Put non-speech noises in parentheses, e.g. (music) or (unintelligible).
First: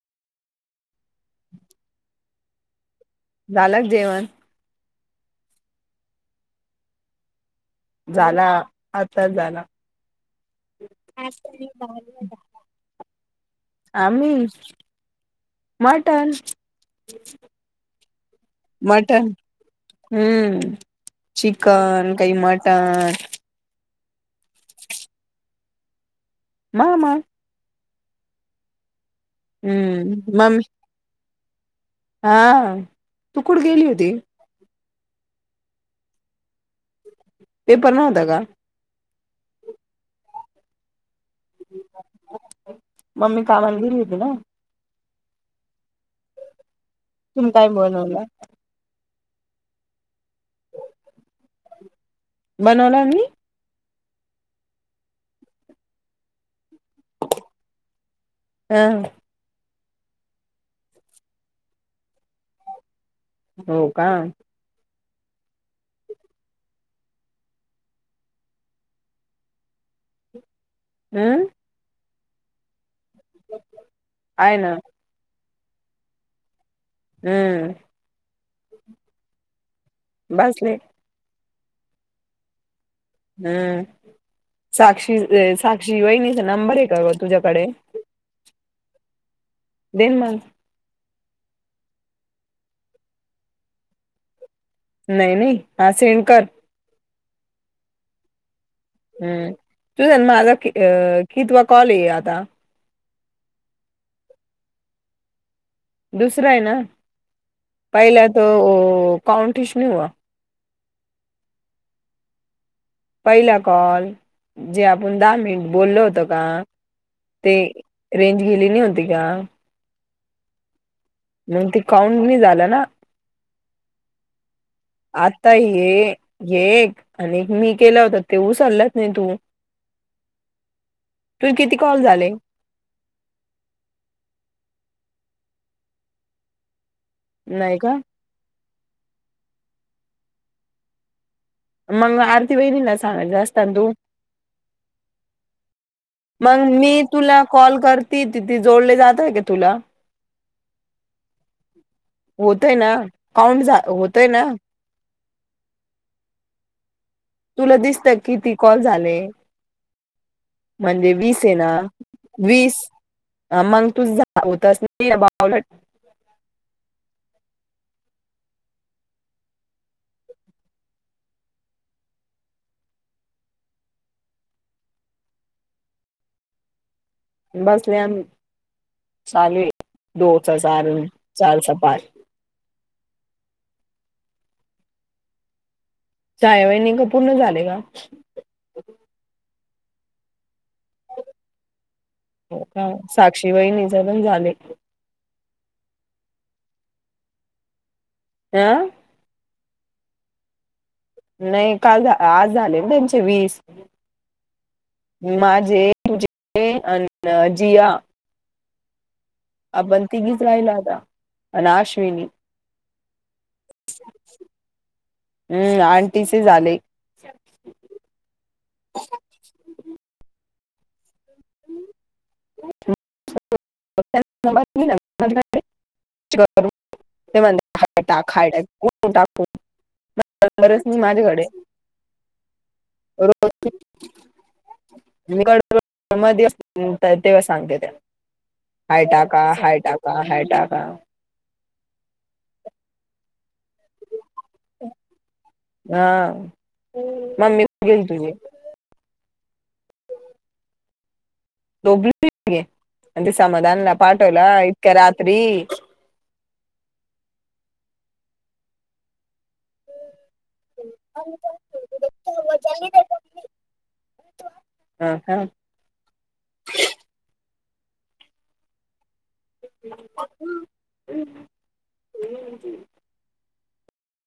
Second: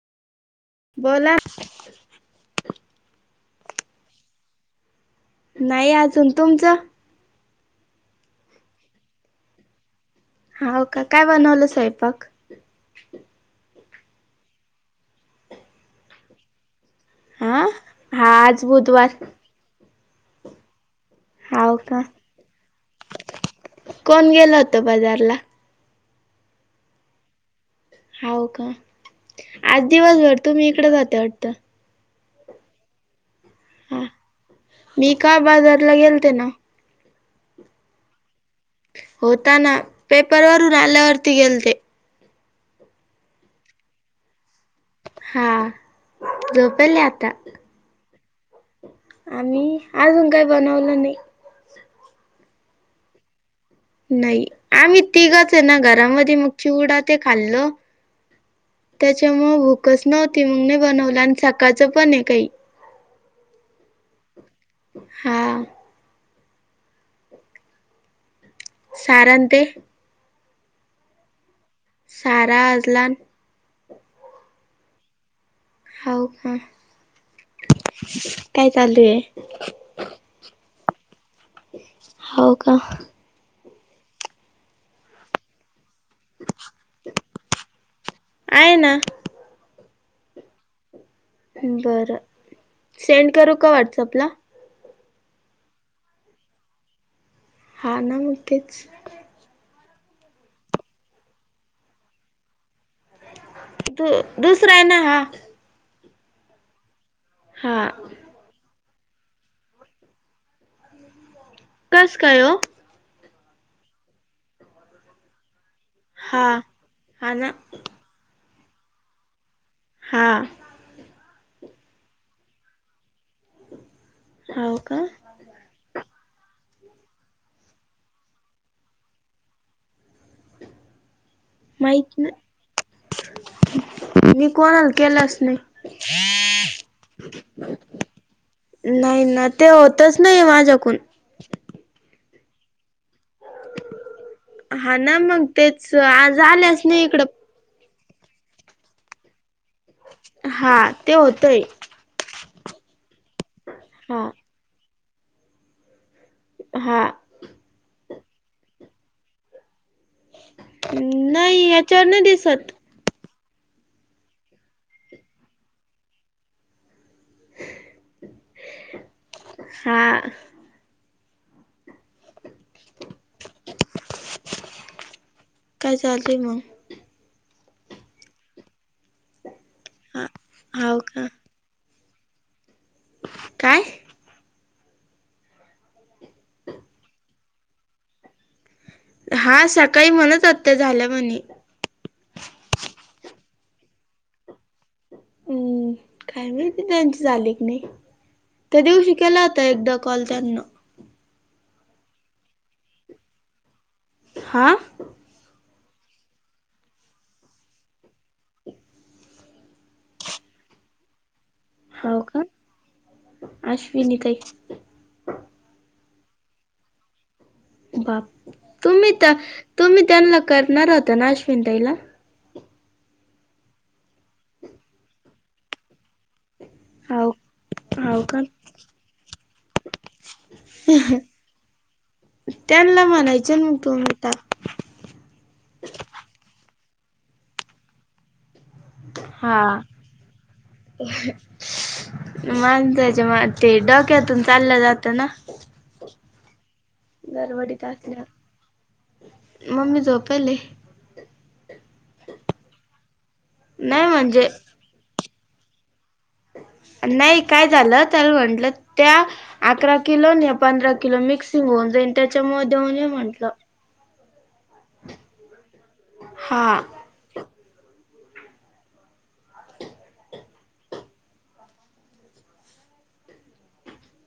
बोला झालं जेवण? नाही अजून तुमचं? झाला आत्ताच झाला. हाव का काय बनवलं स्वयंपाक? आम्ही मटन. आं हा आज बुधवार मटन, हम्म हाव का चिकन काही मटन. कोण गेल होत बाजारला? मामा. हाव का, आज हम्म दिवसभर मम्मी तुम्ही इकडच होत्या वाटत? हा तू कुठ गेली हा होती? मी का बाजारला गेलते ना. पेपर नव्हता का? होताना पेपर वरून आल्यावरती गेलते. मम्मी कामाला गेली होती ना? हा झोपले आता. तूम काय बनवला? आमी अजून काय बनवलं नाही. बनवला नाही? नाई आम्ही तिघचय ना घरामध्ये मग चिवडा ते खाल्लो. हं. त्यामुळ भूकच नव्हती मग नाही बनवल आणि सकाळचं पणय काही. हो का. हा. सारण ते. अं? सारा आजलान. हाय ना. हाव का. हम्म. काय चालूय? बासले. हो का. हम्म साक्षी, साक्षी वहिनीचा नंबर आहे का ग तुझ्याकडे? आहे ना. देन मग. बरं सेंड करू का व्हॉट्सअपला? नाही, नाही, हा सेंड कर. हा ना मग तेच. हम्म, तूझा न माझा कि अ कितवा कॉल ये आता? दु दुसराय ना हा. दुसराय न. हा. पहिला तो काउंटिश नी हुआ. कस काय ओ? पयला कॉल, जे आपण दहा मिनट बोललो होतो का? हा हा ना ते. रेंज गेली नी होती का? हा. मंग ते काउंट नी झालं न. हाव का? आता हे, हे एक आणि एक मी केलं होतं ते ऊसलंच नई तु. (inaudible) माहीत ना मी कोणाल केलाच नई. नाई का? न्हाईना ते होतच नई माझ्याकून. मंग आरती वईनींना सांगायचं अस्तान तू. हा ना मंग तेच आज मग आल्याच मी नी इकडं. तुला कॉल करती ति ती जोडले जाताय का तुला? हा ते होतंय. होतय न, काउंट झा हा होतय न. हा. तुला दिसतं क् किती कॉल झाले? म्हणजे वीस नाही येना याच्यावर नाही दिसत वीस ह मंग तूझ (unintelligible) हा. काय चालतेय मंग? बसलेय आमी चालूये हा दोच चार हाव अन् का चारचं पाच. काय? छाया वईणी का पूर्ण झाले का? हा सकाळी म्हणत होत त्या झाल्या म्हणे. हो का साक्षी वईणीच पण झाले. हम्म काय माईती त्यांची झाले क नई अ त्या दिवशी केला -ता एकदा कॉल त्यांना. नई काल झा आज झाले न त्यांचे वीस. हा. माझे तुझे अन जिया आपण तीघीच राईलो आता. अन हाव अश्विनी. का अश्विनी ताई हम्म आंटीचे झाले. बाप तुमी त तुमी त्यांन्ला करणार होत्या न अश्विन ताईला. (inaudible) (unintelligible) हाव हाव का (unintelligible) माझ्याकडे त्यांना रोज म्हणायचं ना, तुम्ही (unintelligible) हाय टाका, हा. हाय टाका, हाय टाका. माणसाच्या म ते डोक्यातून चाललं जातं ना. हा. हम्म मम्मी गडबडीत कुठ गेली असल्यावर. तुझी? मम्मी झोपेले. झोपली आणि ते समाधानला नाही म्हणजे पाठवला. इतक्या रात्री नाही काय झालं. त्याला म्हटलं त्या अकरा किलो नाही पंधरा किलो मिक्स होऊन जाईन. त्याच्यामुळ देऊन ये म्हटलं हा हा. हा. (unintelligible)